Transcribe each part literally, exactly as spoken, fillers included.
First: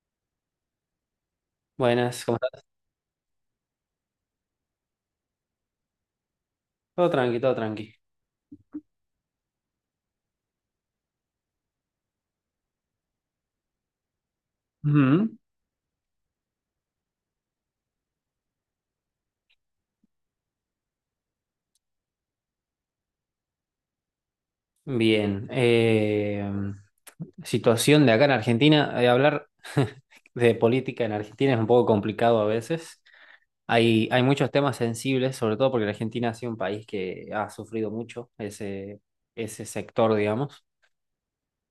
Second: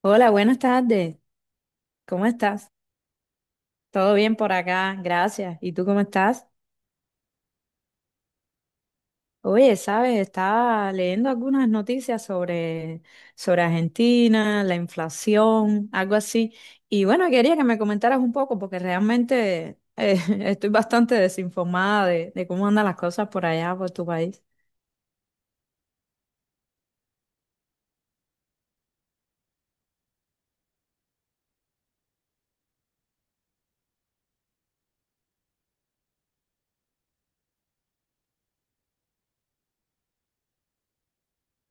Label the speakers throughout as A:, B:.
A: Hola, buenas tardes.
B: Buenas,
A: ¿Cómo
B: ¿cómo estás?
A: estás? ¿Todo bien por acá? Gracias. ¿Y tú cómo estás?
B: Todo tranqui, todo tranqui.
A: Oye, sabes, estaba leyendo algunas noticias sobre, sobre Argentina, la
B: Ujú.
A: inflación, algo así. Y bueno, quería que me comentaras un poco porque realmente eh, estoy bastante desinformada de, de cómo andan las cosas por allá, por tu país.
B: Bien. Eh, situación de acá en Argentina. Eh, hablar de política en Argentina es un poco complicado a veces. Hay, hay muchos temas sensibles, sobre todo porque la Argentina ha sido un país que ha sufrido mucho ese, ese sector, digamos.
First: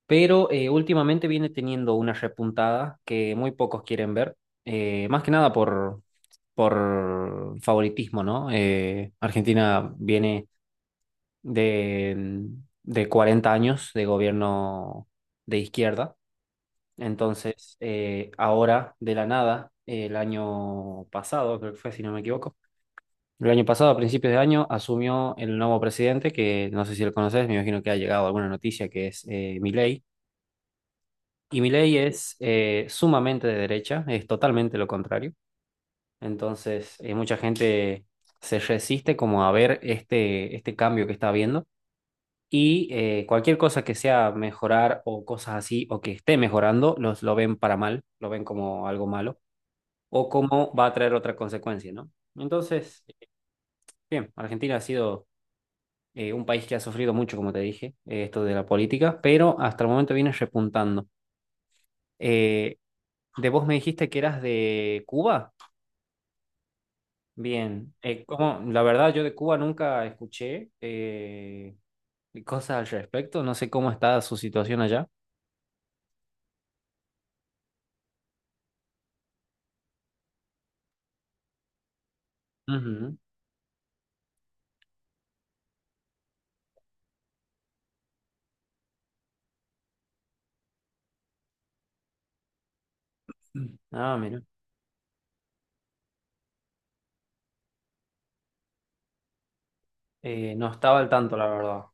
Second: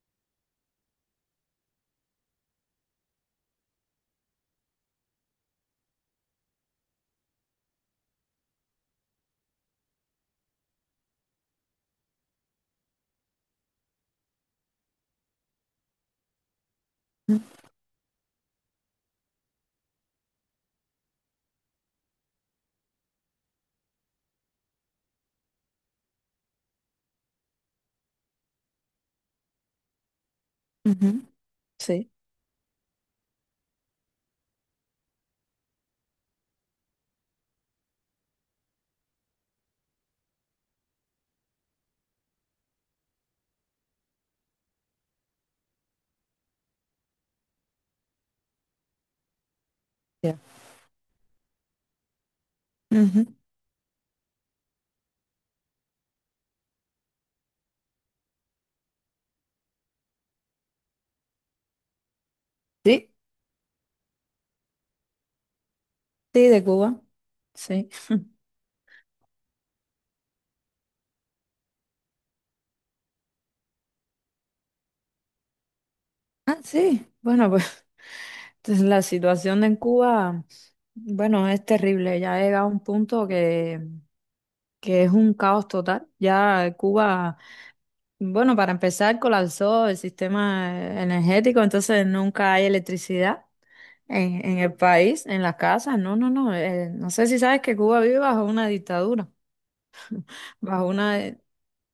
B: Pero eh, últimamente viene teniendo una repuntada que muy pocos quieren ver, eh, más que nada por, por favoritismo, ¿no? Eh, Argentina viene... de, de cuarenta años de gobierno de izquierda. Entonces, eh, ahora, de la nada, el año pasado, creo que fue, si no me equivoco, el año pasado, a principios de año, asumió el nuevo presidente, que no sé si lo conoces, me imagino que ha llegado alguna noticia, que es eh, Milei.
A: Ujú.
B: Y Milei
A: Sí.
B: es eh, sumamente de derecha, es totalmente lo contrario. Entonces, eh, mucha gente se resiste como a ver este, este cambio que está habiendo. Y eh, cualquier cosa que sea mejorar o cosas así, o que esté mejorando, los, lo ven para mal, lo ven como algo malo, o
A: Ya.
B: como va a traer otra consecuencia, ¿no? Entonces,
A: Ujú.
B: bien, Argentina ha sido eh, un país que ha sufrido mucho, como te dije, eh, esto de la política, pero hasta el momento viene repuntando. Eh,
A: Sí,
B: de vos me dijiste que eras de Cuba.
A: sí, de Cuba. Sí.
B: Bien, eh, como, la verdad yo de Cuba nunca escuché eh, cosas al respecto, no sé cómo está su situación allá.
A: Ah, sí. Bueno, pues. Entonces, la situación en Cuba, bueno, es terrible. Ya ha llegado a un
B: Ujú.
A: punto que, que es un caos total. Ya Cuba, bueno, para empezar, colapsó el sistema energético, entonces nunca hay electricidad
B: Ah, mira.
A: en, en el país, en las casas. No, no, no. Eh, no sé si sabes que Cuba vive bajo una dictadura,
B: Eh, no
A: bajo
B: estaba al
A: una.
B: tanto, la verdad,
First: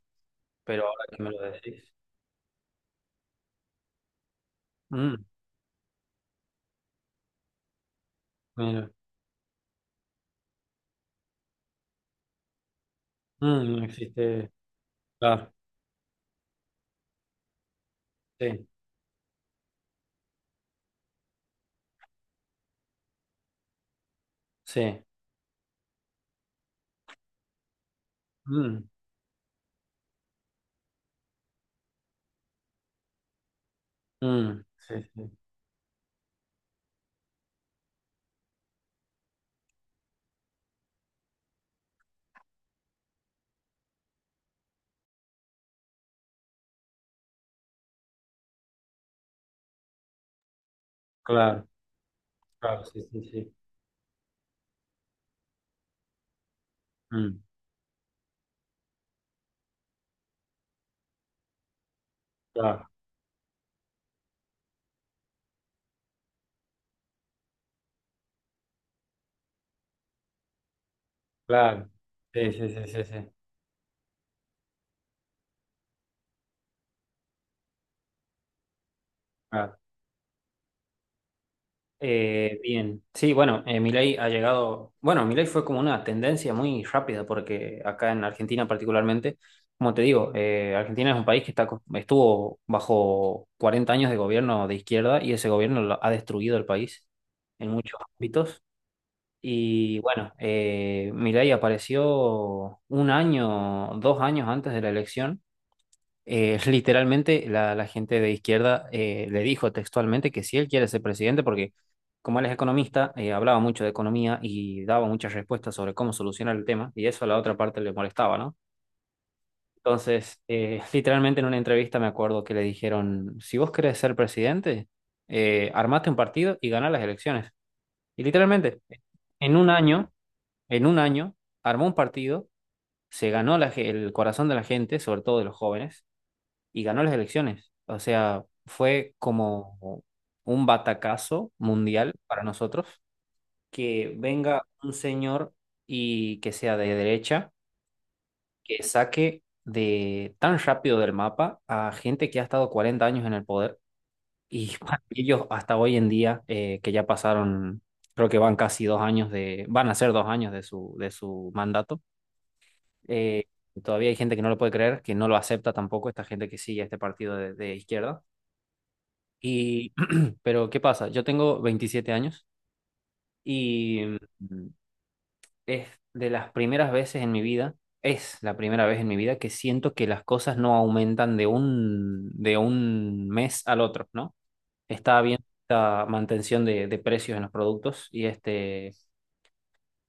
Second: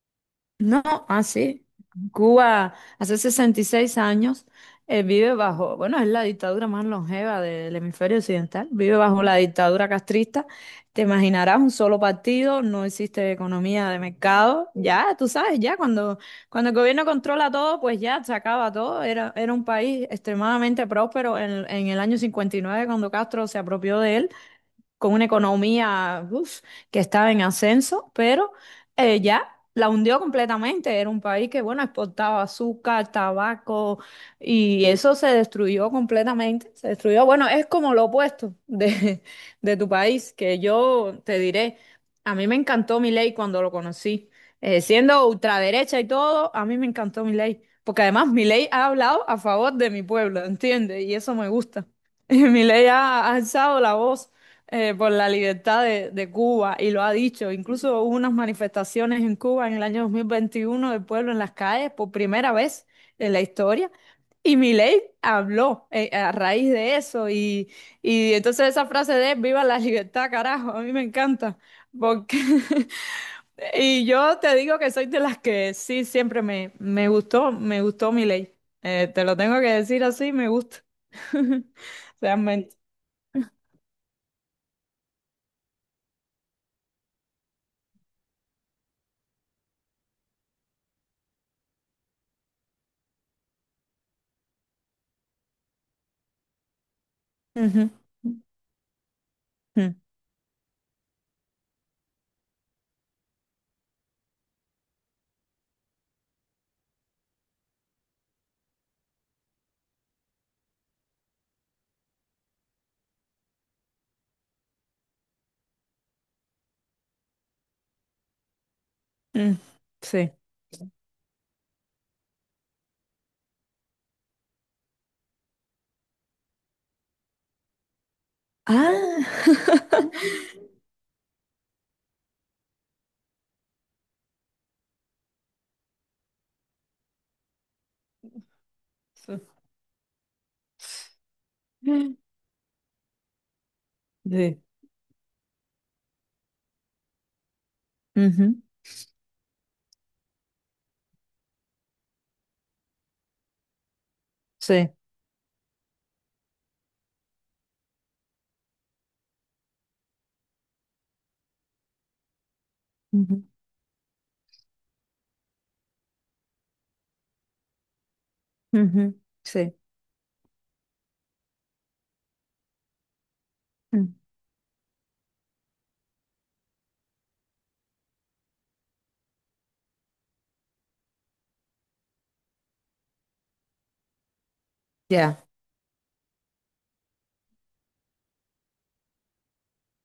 A: No,
B: pero ahora que me lo
A: así.
B: decís.
A: Cuba hace sesenta y seis años eh,
B: Mm,
A: vive bajo, bueno, es la dictadura más longeva del hemisferio occidental,
B: mira.
A: vive bajo la dictadura castrista. Te imaginarás un solo partido, no existe
B: Mm, no
A: economía de
B: existe.
A: mercado. Ya, tú
B: Claro,
A: sabes, ya cuando, cuando el gobierno controla todo, pues ya se
B: sí,
A: acaba todo. Era, era un país extremadamente próspero en, en el año cincuenta y nueve cuando Castro se apropió de él
B: sí.
A: con una economía, uf, que estaba en ascenso, pero
B: Mm,
A: eh, ya la hundió completamente. Era un país que, bueno, exportaba azúcar, tabaco,
B: mm,
A: y
B: sí,
A: eso se
B: sí.
A: destruyó completamente. Se destruyó, bueno, es como lo opuesto de, de tu país, que yo te diré, a mí me encantó Milei cuando lo conocí. Eh, siendo ultraderecha y todo, a mí me encantó Milei. Porque además Milei ha hablado a favor de mi pueblo, ¿entiendes? Y eso me
B: Claro,
A: gusta.
B: claro,
A: Milei
B: sí, sí,
A: ha ha
B: sí.
A: alzado la voz eh, por la libertad de, de Cuba y lo ha
B: Mm,
A: dicho. Incluso hubo unas manifestaciones en Cuba en el año dos mil veintiuno del pueblo en las calles por primera
B: claro,
A: vez en la historia. Y Milei habló eh, a raíz de eso y, y entonces esa frase de viva la libertad, carajo, a mí me encanta.
B: claro.
A: Porque
B: Sí, sí, sí, sí, sí.
A: y yo te digo que soy de las que sí siempre me, me gustó, me gustó Milei. Eh, te lo tengo que
B: Claro.
A: decir así, me gusta.
B: Eh,
A: Realmente.
B: bien, sí, bueno, eh, Milei ha llegado, bueno, Milei fue como una tendencia muy rápida porque acá en Argentina particularmente, como te digo, eh, Argentina es un país que está, co- estuvo bajo cuarenta años de gobierno de izquierda y ese gobierno lo- ha destruido el país en
A: Ujú.
B: muchos ámbitos.
A: Ujú.
B: Y bueno, eh, Milei apareció un año, dos años antes de la elección eh, literalmente la, la gente de izquierda eh, le dijo textualmente que si él quiere ser presidente, porque como él es economista, eh, hablaba mucho de economía y daba muchas respuestas sobre cómo solucionar el tema, y eso a la otra parte le molestaba, ¿no?
A: Mm, sí.
B: Entonces, eh, literalmente en una entrevista me acuerdo que le dijeron, si vos querés ser presidente, eh, armate un partido y ganá las elecciones. Y literalmente,
A: Ah,
B: en un año, en un año, armó un partido, se ganó la ge- el corazón de la gente, sobre todo de los jóvenes y ganó las elecciones. O sea, fue
A: sí.
B: como un batacazo mundial
A: Mm.
B: para nosotros que venga
A: Sí.
B: un señor y que sea de derecha,
A: Ujú,
B: que saque de tan rápido del mapa a gente que ha estado cuarenta años en el poder y
A: sí.
B: para ellos hasta hoy en día eh, que ya pasaron, creo que van casi dos años de, van a ser dos años de su, de su mandato. eh,
A: Ujú,
B: Todavía hay gente que no lo puede creer, que no lo acepta tampoco, esta gente que sigue a este partido de de izquierda.
A: ujú, sí.
B: Y, pero, ¿qué pasa? Yo tengo veintisiete años y
A: Mm,
B: mm, es de las primeras veces en mi vida, es la primera vez en mi vida que siento que las cosas no aumentan de un, de un mes al otro, ¿no? Está habiendo
A: ya.
B: esta mantención de, de precios en los productos y este,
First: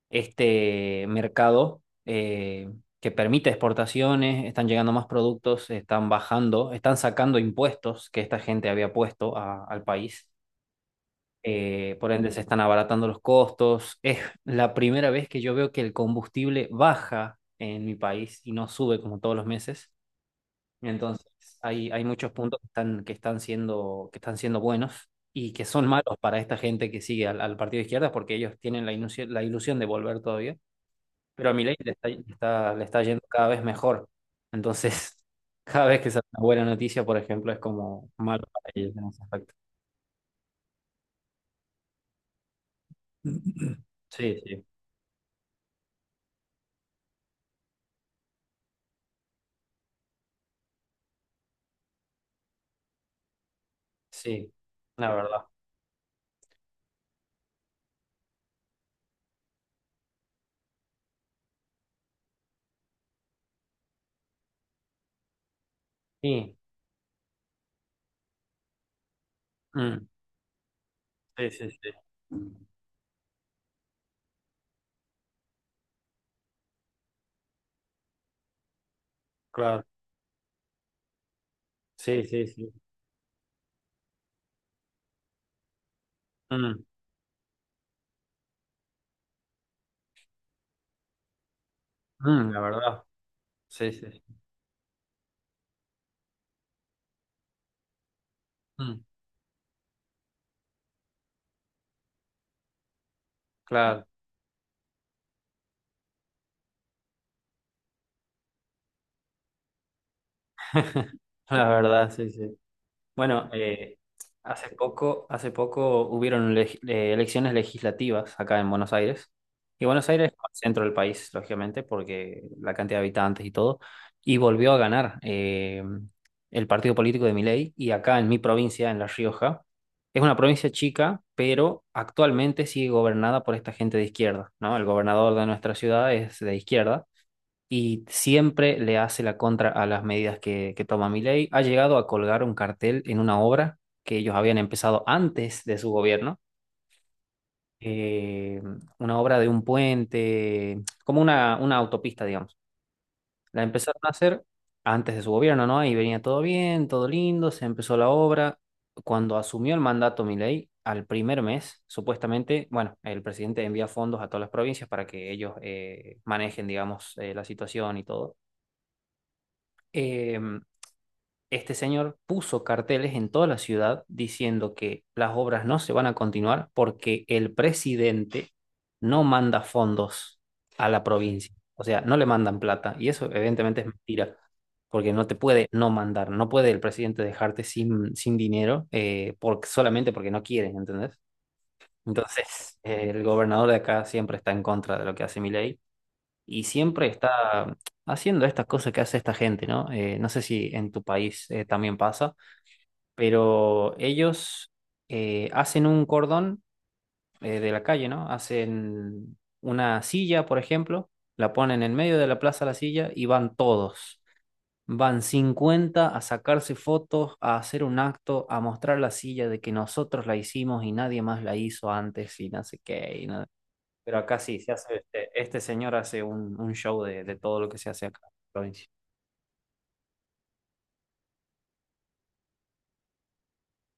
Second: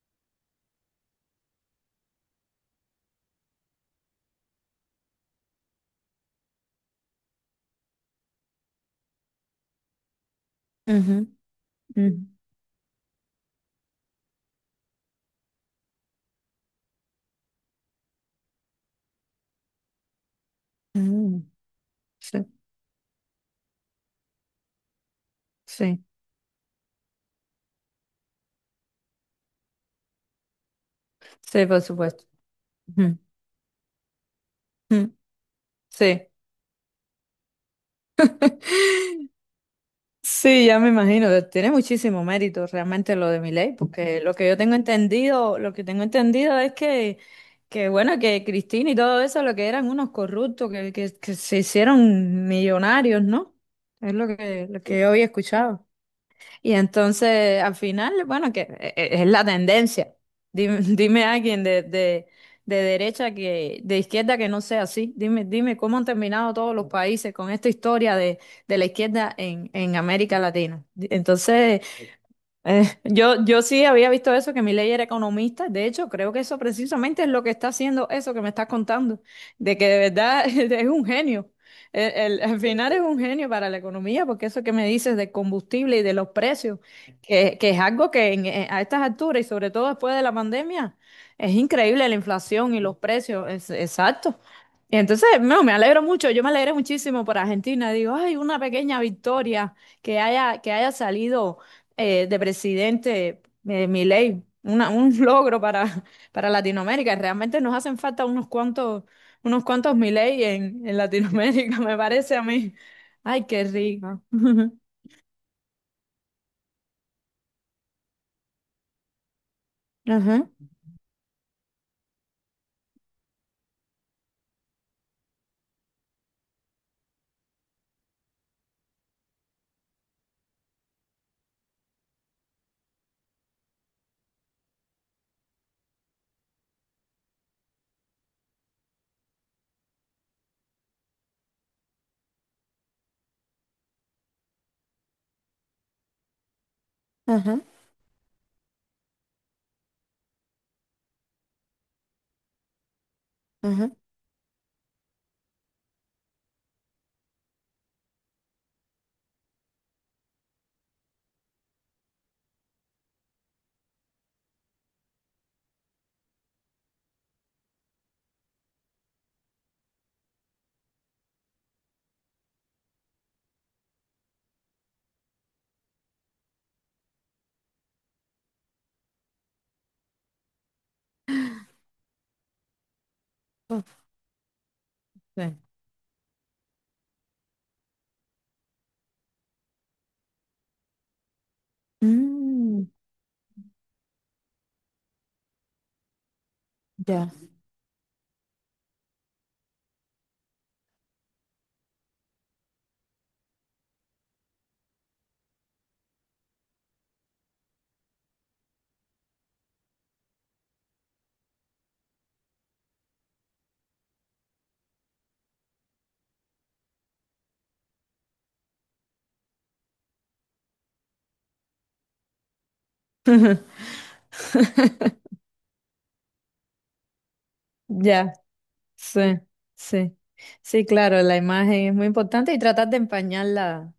B: este mercado eh, que permite exportaciones, están llegando más productos, están bajando, están sacando impuestos que esta gente había puesto a- al país.
A: Ujú,
B: Eh, por
A: ujú,
B: ende se están abaratando los costos. Es la primera vez que yo veo que el combustible baja en mi país y no sube como todos los meses. Entonces
A: mm,
B: hay, hay muchos
A: sí.
B: puntos que están, que están siendo, que están siendo buenos y que son
A: Sí.
B: malos para esta gente que sigue al, al partido de izquierda porque ellos tienen la ilusión, la ilusión de volver todavía. Pero a
A: Sí,
B: Milei
A: por
B: le está,
A: supuesto.
B: le está, le está
A: Ujú,
B: yendo cada vez mejor.
A: mm,
B: Entonces, cada vez que sale
A: sí.
B: una buena noticia, por ejemplo, es como malo para ellos en ese aspecto.
A: Sí, ya me imagino, tiene muchísimo mérito realmente lo de Milei, porque lo
B: Sí,
A: que yo
B: sí,
A: tengo entendido, lo que tengo entendido es que, que bueno, que Cristina y todo eso, lo que eran unos corruptos, que, que, que se hicieron millonarios, ¿no? Es lo
B: sí,
A: que, lo que yo
B: la
A: había
B: verdad.
A: escuchado. Y entonces, al final, bueno, que e- e- es la tendencia. Dime, dime a alguien de, de, de derecha que, de izquierda que no sea así. Dime, dime cómo han terminado
B: Sí,
A: todos los países con esta historia de, de la izquierda en, en
B: mm,
A: América Latina.
B: sí, sí,
A: Entonces,
B: sí,
A: eh, yo, yo sí había visto eso, que Milei era economista. De hecho, creo que eso precisamente es lo que está haciendo eso que me estás contando, de
B: claro,
A: que de verdad es un genio. El-
B: sí,
A: el-
B: sí,
A: al
B: sí,
A: final es un genio para la economía, porque eso que me dices del combustible y de los precios,
B: mm,
A: que, que es algo que en- eh, a estas alturas y sobre todo después de la pandemia, es increíble la
B: mm, la
A: inflación y los
B: verdad,
A: precios. Es,
B: sí, sí, sí,
A: exacto. Y entonces, no, me alegro mucho, yo me alegro muchísimo por Argentina. Digo, ay, una pequeña
B: mm,
A: victoria que haya, que haya salido eh, de presidente eh, mi
B: claro,
A: Milei, una, un logro para, para Latinoamérica. Realmente nos hacen falta unos cuantos, unos cuantos Milei en, en
B: la
A: Latinoamérica, me
B: verdad, sí,
A: parece a
B: sí.
A: mí. Ay,
B: Bueno,
A: qué
B: eh,
A: rico.
B: hace poco, hace poco hubieron leg- eh, elecciones legislativas acá en Buenos Aires. Y Buenos Aires es
A: Ajá,
B: el centro del país, lógicamente, porque la cantidad de habitantes y todo. Y volvió a ganar eh, el partido político de Milei. Y acá en mi provincia, en La Rioja, es una provincia chica, pero actualmente sigue gobernada por esta gente de izquierda, ¿no? El gobernador de nuestra ciudad es de izquierda y siempre le hace la contra a las medidas que, que toma Milei. Ha llegado a colgar un cartel en una obra que ellos habían empezado antes de su gobierno,
A: ajá,
B: eh, una obra de un puente, como una, una autopista, digamos. La
A: ajá.
B: empezaron a hacer antes de su gobierno, ¿no? Ahí venía todo bien, todo lindo, se empezó la obra. Cuando asumió el mandato Milei, al primer mes, supuestamente, bueno, el presidente envía fondos a todas las provincias para que ellos eh, manejen, digamos, eh, la situación y todo. Em, este señor puso carteles en toda la ciudad diciendo que las obras no se van a continuar porque el presidente no manda fondos a la provincia. O sea, no le mandan plata. Y eso evidentemente
A: Oh,
B: es mentira, porque no te
A: sí.
B: puede no mandar. No puede el presidente dejarte sin, sin dinero eh, por- solamente porque no quiere, ¿entendés? Entonces,
A: Mm,
B: eh, el gobernador de acá siempre está en contra de lo que hace Milei y siempre
A: ya,
B: está haciendo estas cosas que hace esta gente, ¿no? Eh, no sé si en tu país eh, también pasa, pero ellos eh, hacen un cordón eh, de la calle, ¿no? Hacen una silla, por ejemplo, la ponen en medio de la plaza la silla y van todos. Van cincuenta a sacarse fotos, a hacer un acto, a mostrar la silla de que nosotros la hicimos y nadie más la hizo antes y no sé qué. Y nada. Pero acá sí, se hace, este, este señor hace un, un show de, de todo lo que se hace acá en
A: ya,
B: la provincia.
A: sí, sí. Sí, claro, la imagen es muy importante y tratar de empañarla.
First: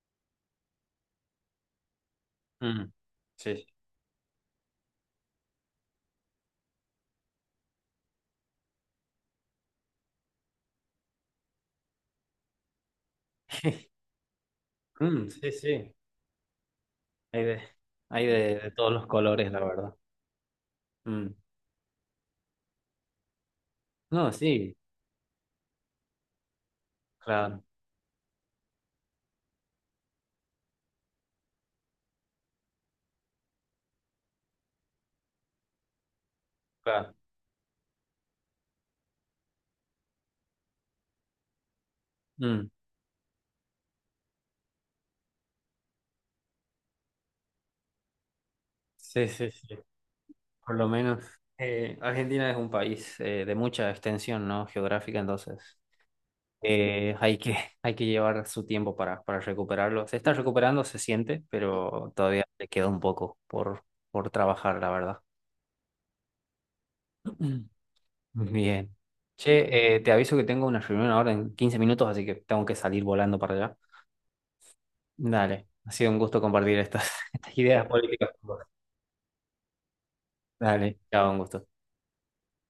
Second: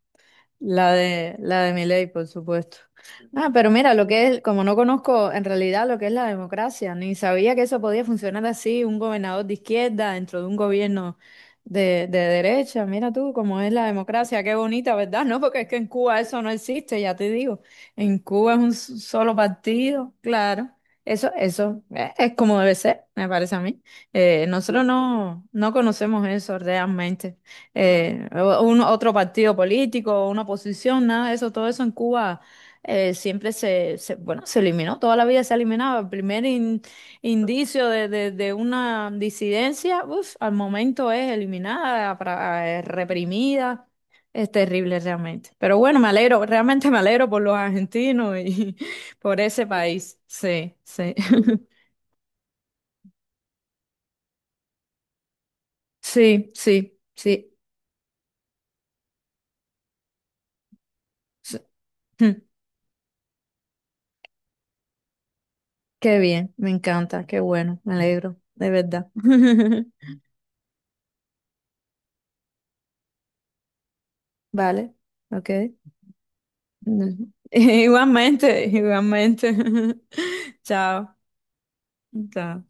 A: La de, la de Milei, por supuesto.
B: Mm.
A: Ah,
B: Sí.
A: pero mira, lo que es, como no conozco en realidad lo que es la democracia, ni sabía que eso podía funcionar así, un gobernador de izquierda dentro de un gobierno de, de derecha. Mira tú cómo es la democracia, qué bonita, ¿verdad?
B: Mm,
A: No,
B: sí,
A: porque es que en
B: sí.
A: Cuba eso no existe, ya te
B: Hay de,
A: digo. En
B: hay
A: Cuba
B: de,
A: es un
B: de todos
A: s-
B: los
A: solo
B: colores, la verdad.
A: partido, claro. Eso,
B: Mm.
A: eso eh, es como debe ser, me parece a mí.
B: No,
A: Eh,
B: sí,
A: nosotros no, no conocemos eso realmente
B: claro,
A: eh, un, otro partido político, una posición, nada de eso, todo eso en Cuba eh, siempre se, se- bueno, se eliminó, toda la vida se eliminaba. El primer in-
B: claro.
A: indicio de, de- de una disidencia, uf, al momento es eliminada, pra-
B: Mm.
A: eh, reprimida. Es terrible realmente. Pero bueno, me alegro, realmente me alegro por los argentinos y
B: Sí,
A: por
B: sí,
A: ese
B: sí.
A: país.
B: Por
A: Sí,
B: lo
A: sí.
B: menos eh, Argentina es un país eh, de mucha extensión, ¿no? Geográfica, entonces
A: Sí, sí,
B: eh, hay
A: sí.
B: que, hay que llevar su tiempo para, para recuperarlo. Se está recuperando, se siente,
A: Sí.
B: pero todavía le queda un poco por, por trabajar, la verdad.
A: Qué bien, me encanta, qué bueno, me alegro,
B: Mm.
A: de
B: Bien.
A: verdad.
B: Che, eh, te aviso que tengo una reunión ahora en quince minutos, así que tengo que salir volando para allá.
A: Vale, ok.
B: Dale, ha sido un gusto compartir estas, estas ideas políticas con vos.
A: Igualmente, igualmente.
B: Dale,
A: Chao.
B: chao, un gusto.
A: Chao.